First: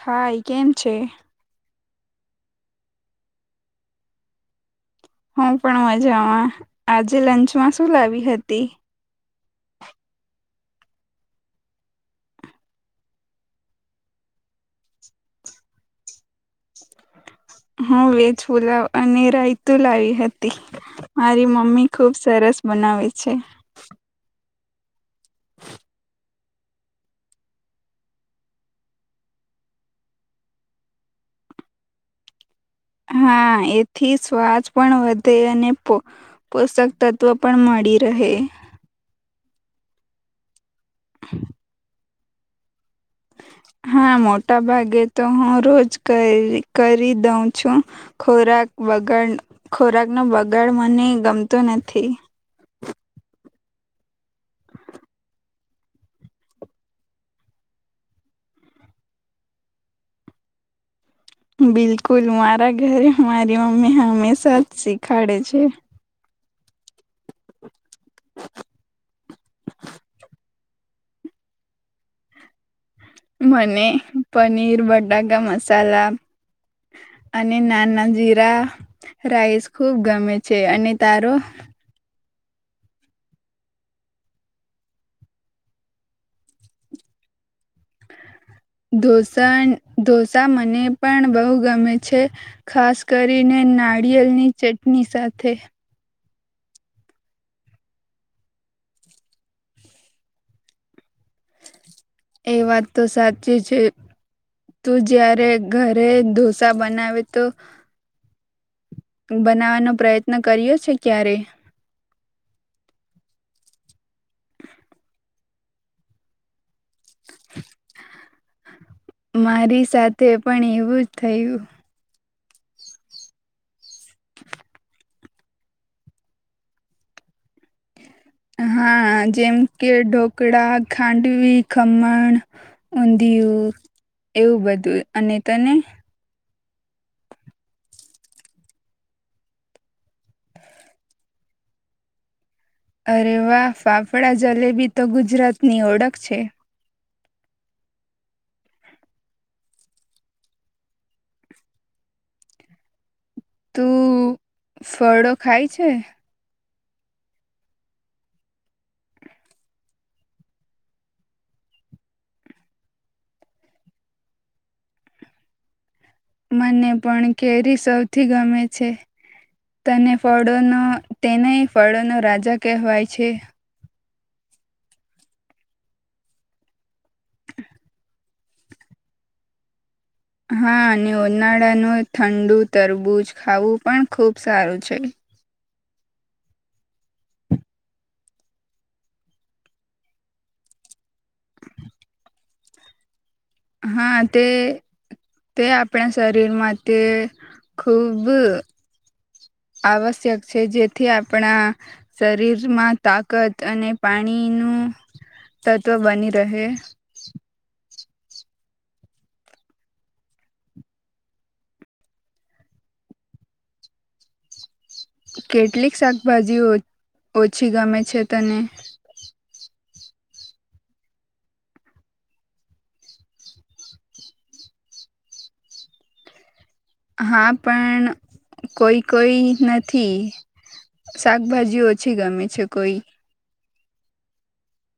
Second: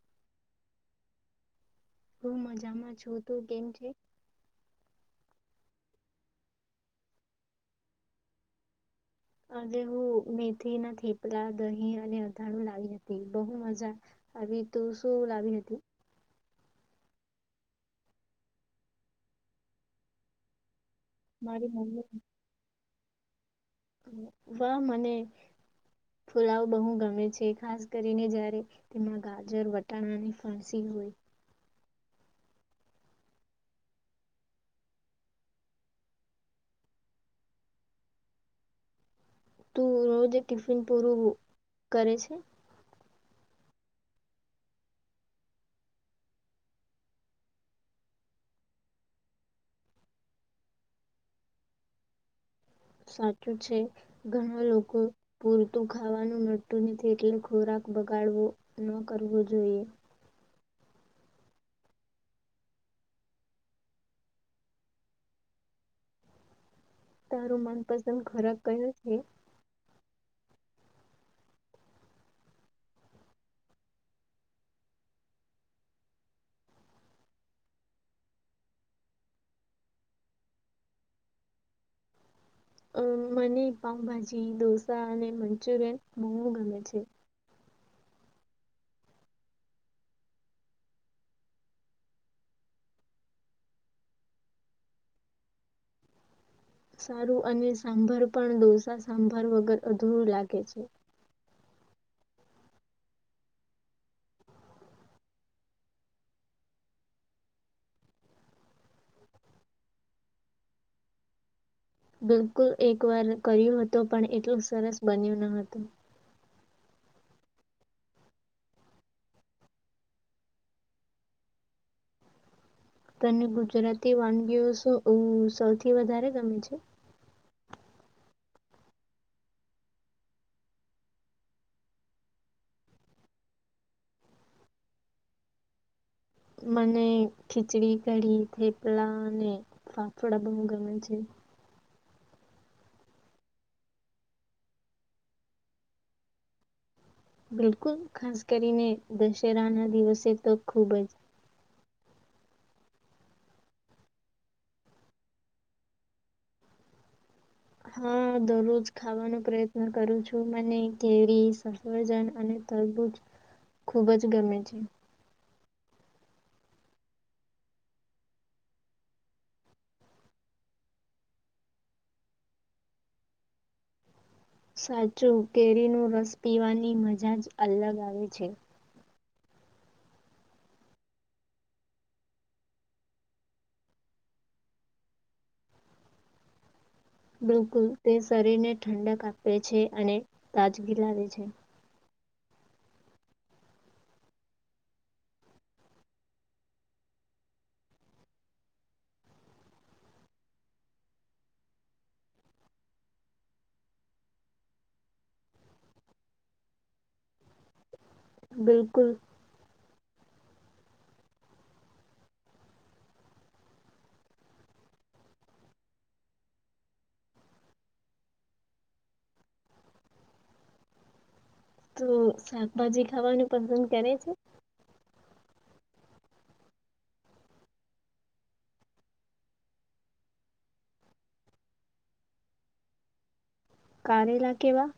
હા એ કેમ છે હું મજામાં છું તું કેમ છે હું પણ મજામાં આજે લંચમાં શું લાવી હતી અને હું મેથી ના થેપલા દહીં અને અથાણું લાવી હતી બહુ મજા આવી તું શું લાવી હતી હું વેજ પુલાવ અને રાયતું લાવી હતી મારી મમ્મી ખુબ સરસ બનાવે છે છે હા મને પુલાવ બહુ ગમે છે ખાસ કરીને જ્યારે તેમાં ગાજર વટાણા અને ફણસી હોય હા એથી શ્વાસ પણ વધે અને પોષક તત્વ પણ મળી રહે તું રોજે પૂરું કરે છે હ હા મોટા ભાગે તો હું રોજ કરી દઉં છું ખોરાક બગાડ ખોરાક નો બગાડ મને ગમતો નથી સાચું છે ઘણા લોકો પૂરતું ખાવાનું નડતું નથી એટલે ખોરાક બગાડવો ન કરવો જોઈએ બિલકુલ મારા ઘરે મારી મમ્મી હંમેશા જ શીખાડે છે તારું મન પસંદ ખોરાક કયો છે મને પનીર બટાકા મસાલા અને નાના જીરા રાઈસ ખુબ ગમે છે અને તારો અ મને પાઉભાજી ઢોસા અને મંચુરિયન મોમમું ગમે છે ઢોસા મને પણ બહુ ગમે છે ખાસ કરીને નારિયેળની ચટણી સાથે સારું અને સાંભાર પણ ડોસા સાંભાર વગર અધૂરું લાગે છે એ વાત તો સાચી છે તું જયારે ઘરે ઢોસા બનાવે તો બનાવાનો પ્રયત્ન કરી્યો છે ક્યારે બિલકુલ એક વાર કર્યું હતું પણ એટલું સરસ બન્યું ન હતું મારી સાથે પણ એવું જ થયું તને ગુજરાતી વાનગીઓ સૌથી વધારે ગમે છે હા જેમ કે ઢોકળા ખાંડવી ખમણ ઊંધિયું એવું બધું અને તને મને ખીચડી કડીી થેપલા અને ફાફડા બહુ ગમે છે અરે વાહ ફાફડા જલેબી તો ગુજરાતની ઓળખ છે બિલકુલ ખાસ કરીને દશેરાના દિવસે તો ખૂબ જ તું ફળો ખાય છે હા દરરોજ ખાવાનો પ્રયત્ન કરું છું મને કેરી સફજન અને તરબૂજ ખુબ જ ગમે છે મને પણ કેરી સૌથી ગમે છે તને ફળોનો તેને ફળોનો રાજા કહેવાય છે સાચું કેરી નું રસ પીવાની મજા જ્યાંજ અલગ આવે છે હા અને ઉનાળાનું ઠંડુ તરબૂજ ખાવું પણ ખુબ સારું છે બિલકુલ તે શરીરને ઠંડક આપે છે અને તાજગી લાવે છે હા તે તે આપણા શરીર માટે ખૂબ આવશ્યક છે જેથી આપણા શરીરમાં તાકત અને પાણીનું તત્વ બની રહે બિલકુલ કેટલીક શાકભાજીઓ ઓછી ગમે છે તને તો શાકભાજી ખાવાનું પસંદ કરે છે હા પણ કોઈ કોઈ નથી શાકભાજી ઓછી ગમે છે કોઈ કારેલા કેવા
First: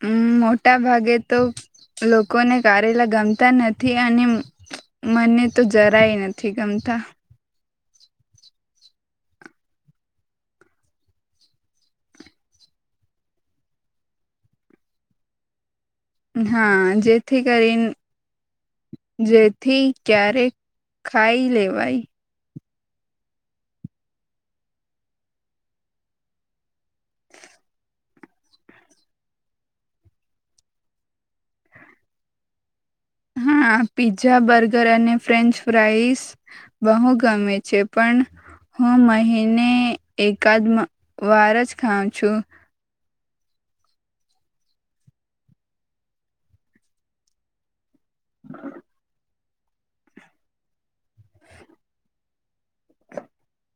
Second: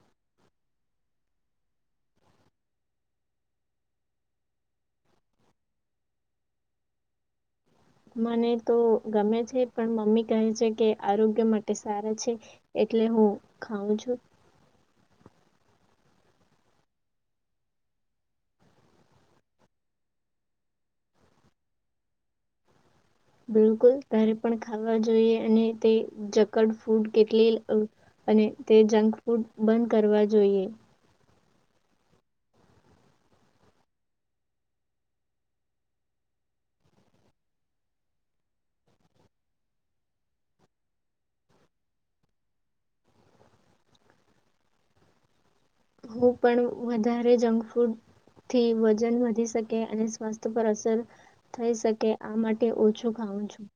હમ મોટા ભાગે તો લોકોને કારેલા ગમતા નથી અને મને તો જરાય નથી ગમતા મને તો ગમે છે પણ મમ્મી કહે છે કે આરોગ્ય માટે સારા છે એટલે હું ખઉં છું હા જેથી કરીને જેથી ક્યારેક ખાઈ લેવાય બિલકુલ તારે પણ ખાવા જોઈએ અને તે જકડ ફૂડ કેટલી અ અને તે જંક ફૂડ બંધ કરવા જોઈએ હા પીઝા બર્ગર અને ફ્રેન્ચ ફ્રાઈસ બહુ ગમે છે પણ હું મહિને એકાદ વાર જ ખાઉં છું હું પણ વધારે જંક ફૂડથી વજન વધી શકે અને સ્વાસ્થ્ય પર અસર થઈ શકે આ માટે ઓછું ખઉં છું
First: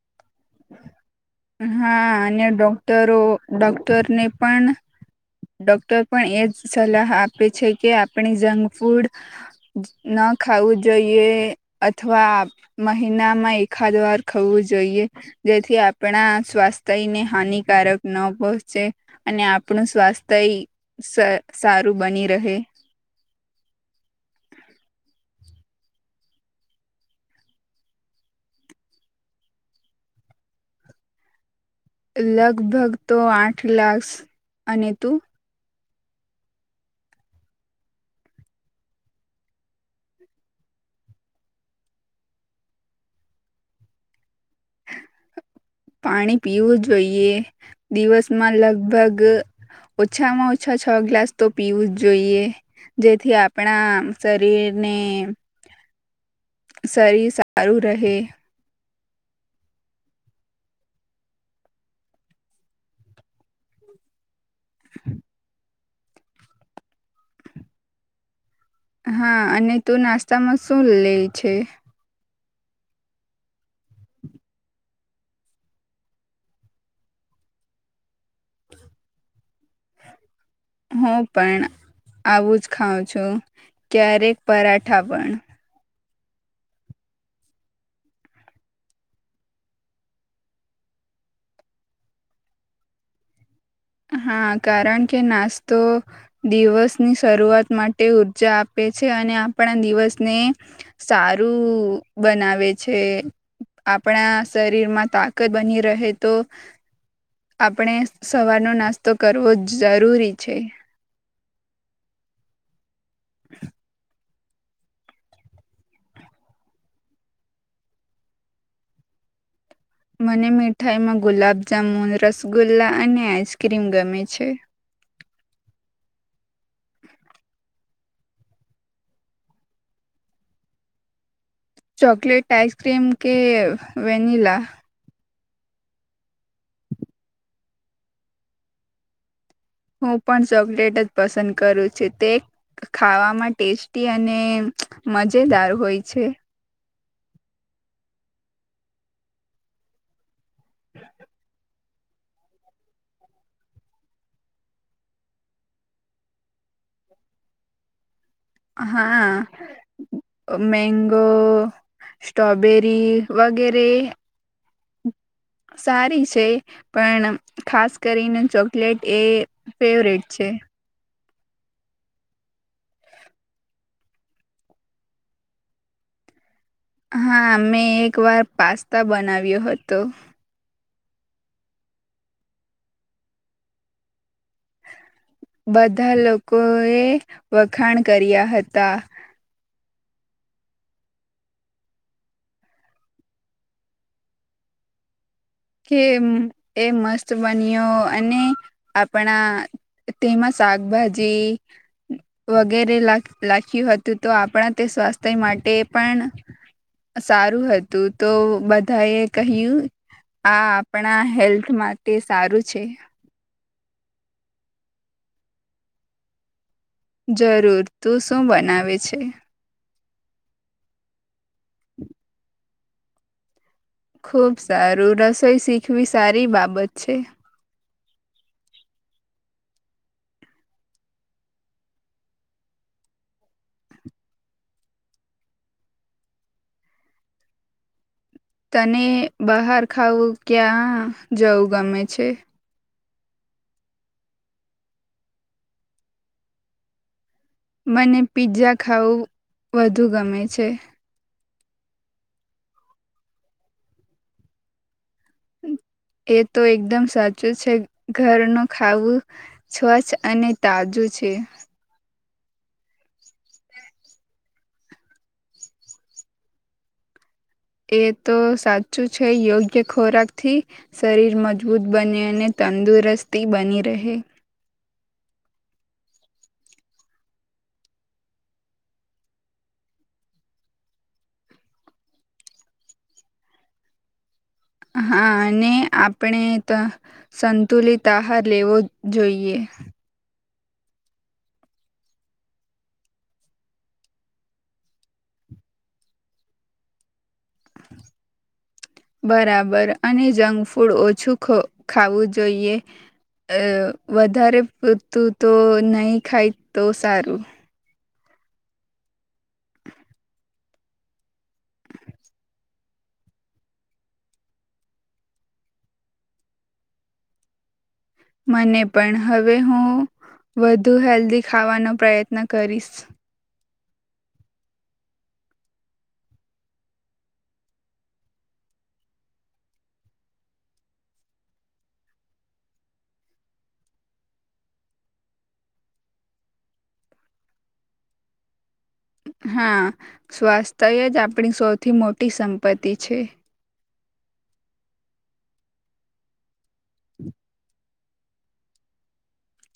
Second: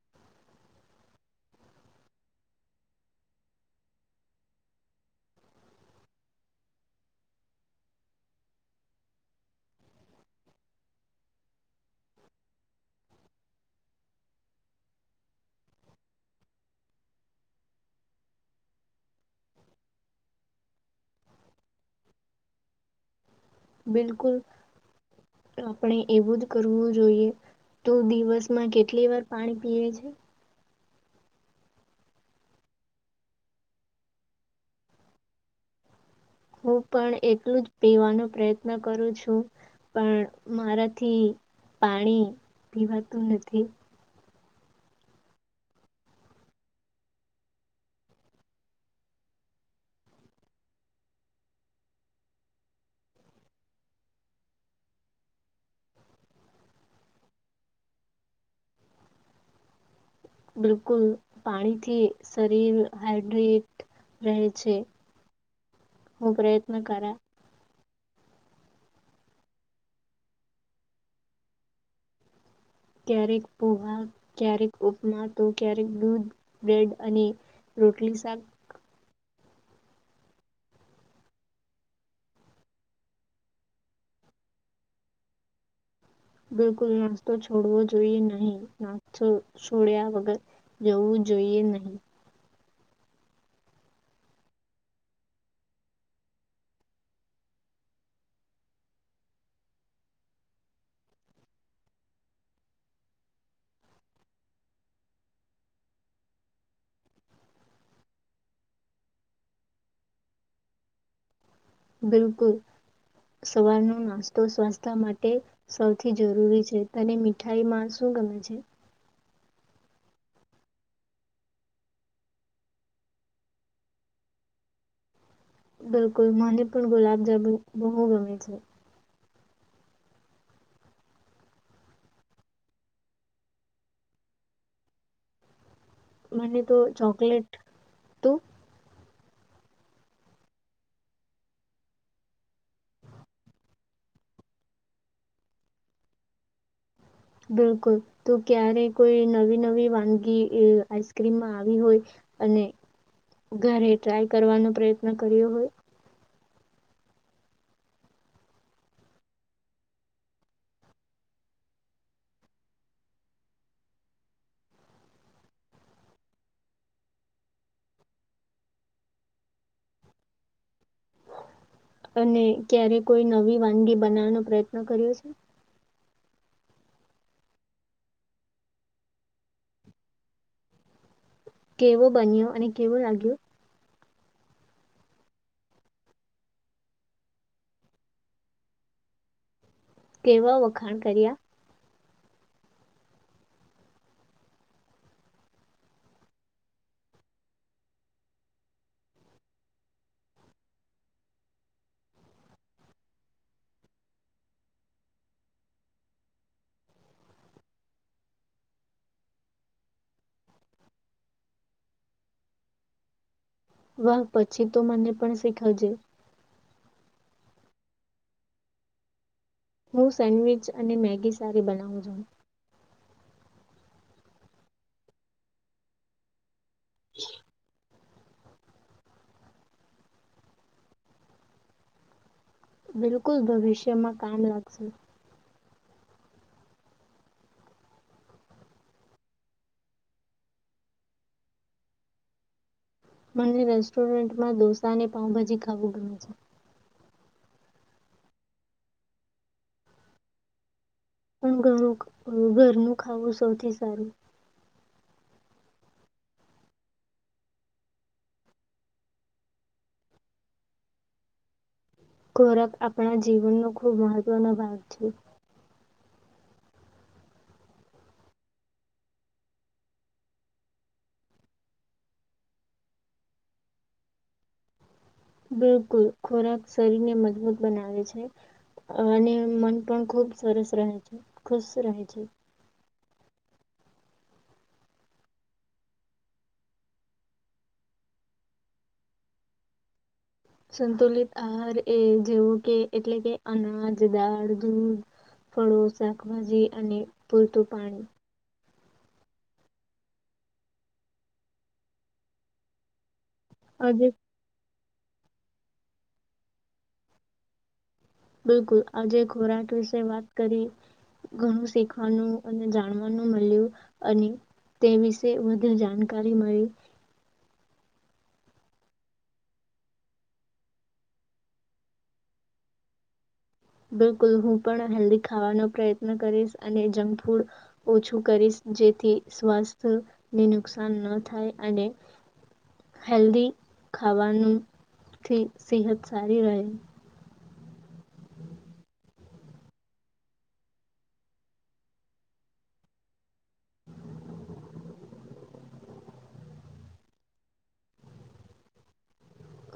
હા અને ડોક્ટરો ડોક્ટરને પણ ડોક્ટર પણ એજ સલાહ આપે છે કે આપણે જંક ફૂડ ન ખાવું જોઈએ અથવા મહિનામાં એકાદ વાર ખાવું જોઈએ જેથી આપણા સ્વાસ્થ્યને હાનિકારક ન પહોંચે અને આપણું સ્વાસ્થ્ય સ સારું બની રહે બિલકુલ આપણે એવું જ કરવું જોઈએ તો દિવસમાં કેટલી વાર પાણી પીએ છે લગભગ તો આઠ ગ્લાસ અને તું હું પણ એટલું જ પીવાનો પ્રયત્ન કરું છું પણ મારાથી પાણી પીવાતું નથી પાણી પીવું જોઈએ દિવસમાં લગભગ ઓછામાં ઓછા છ ગ્લાસ તો પીવું જ જોઈએ જેથી આપણા શરીરને શરીર સારું રહે બિલકુલ પાણીથી શરીર હાઈડ્રેટ રહે છે હુ પ્રયત્ન કરા હા અને તું નાસ્તામાં શું લે છે ક્યારેક પોહા ક્યારેક ઉપમા તો ક્યારેક દૂધ બ્રેડ અને રોટલી શાક હું પણ આવું જ ખાઉં છું ક્યારેક પરાઠા પણ બિલકુલ નાસ્તો છોડવો જોઈએ નહી નાસ્તો છોડ્યા વગર જવું જોઈએ નહી હા કારણ કે નાસ્તો દિવસની શરૂઆત માટે ઉર્જા આપે છે અને આપણા દિવસને સારું બનાવે છે આપણા શરીરમાં તાકત બની રહે તો આપણે સવાર નો નાસ્તો કરવો જરૂરી છે બિલકુલ સવારનુ નાસ્તો તો સ્વાસ્થ્ય માટે સૌથી જરૂરી છે તને મીઠાઈ માં શું ગમે છે. મને મીઠાઈમાં ગુલાબ જામુન રસગુલ્લા અને આઈસક્રીમ ગમે છે. બિલકુલ મને પણ ગુલાબજામુન બો ગમે છે. ચોકલેટ આઈસ ક્રીમ કે વેનલા મને તો ચોકલેટ તું હું પણ ચોકલેટ જ પસંદ કરું છું તે ખાવામાં ટેસ્ટી અને મજેદાર હોય છે. બિલકુલ તો ક્યારે કોઈ નવી નવી વાનગી આઈસક્રીમમાં આવી હોય અને ઘરે ટ્રાય કરવાનો પ્રયત્ન કર્યો હોય હા મેંગો સ્ટ્રોબેરી વગેરે સારી છે પણ ખાસ કરીને ચોકલેટ એ ફેવરેટ છે. અને ક્યારે કોઈ નવી વાનગી બનાવવાનો પ્રયત્ન કર્યો છે. હા મેં એક વાર પાસ્તા બનાવ્યો હતો કેવો બન્યો અને કેવો લાગ્યો બધા લોકો એ વખાણ કર્યા હતા. કેવા વખાણ કર્યા કે એ મસ્ત બન્યો અને આપણા તેમાં શાકભાજી વગેરે લાખ્યું હતું તો આપણા તે સ્વાસ્થ્ય માટે પણ સારું હતું તો બધા એ કહ્યું. આ આપણા હેલ્થ માટે સારું છે. વાહ પછી તો મને પણ શીખવજે જરૂર તું શું બનાવે છે. હું સેન્ડવિચ અને મેગી સારી બનાવું છું. ખૂબ સારું રસોઈ શીખવી સારી બા બત છે. બિલકુલ ભવિષ્યમાં કામ લાગશે તને બહાર ખાવું ક્યાં જવું ગમે છે. મને રેસ્ટોરન્ટમાં ડોસા અને પાઉભાજી ખાવું ગમે છે. મને પીઝા ખાવું વધુ ગમે છે. પણ ઘરનું ઘર નું ખાવું સૌથી સારું એ તો એકદમ સાચું છે ઘરનું ખાવું સ્વચ્છ અને તાજું છે. ખોરાક આપણા જીવનનો ખૂબ મહત્વનો ભાગ છે. એ તો સાચું છે યોગ્ય ખોરાકથી શરીર મજબૂત બને અને તંદુરસ્તી બની રહે બિલકુલ ખોરાક શરીરને મજબૂત બનાવે છે અને મન પણ ખૂબ સરસ રહે છે ખુશ રહે છે. હા અને આપણે સંતુલિત આહાર લેવો જોઈએ. સંતુલિત આહાર એ જેવો કે એટલે કે અનાજ દાળ દૂધ ફળો શાકભાજી અને પૂરતું પાણી બરાબર અને જંક ફૂડ ઓછું ખાવું જોઈએ. અ આજે વધારે પૂરતું તો નહી ખાય તો સારું બિલકુલ આજે ખોરાક વિશે વાત કરી ઘણું શીખવાનું અને જાણવાનું મળ્યું અને તે વિશે વધુ જાણકારી મળી મને પણ હવે હું વધુ હેલ્ધી ખાવાનો પ્રયત્ન કરીશ. બિલકુલ હું પણ હેલ્ધી ખાવાનો પ્રયત્ન કરીશ અને જંક ફૂડ ઓછું કરીશ જેથી સ્વાસ્થ્યને નુકસાન ન થાય અને હેલ્ધી ખાવાનુંથી સેહત સારી રહે. હા સ્વાસ્થ્ય જ આપણી સૌથી મોટી સંપત્તિ છે. [inaudible]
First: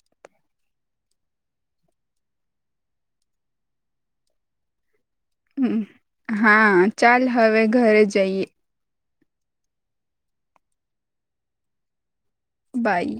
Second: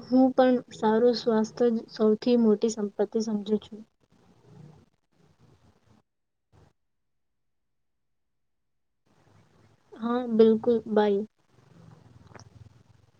હું પણ સારું સ્વાસ્થ્ય જ સૌથી મોટી સંપત્તિ સમજુ છું. હમ હા ચાલ હવે ઘરે જઈએ. હા બિલકુલ બાઈ બાય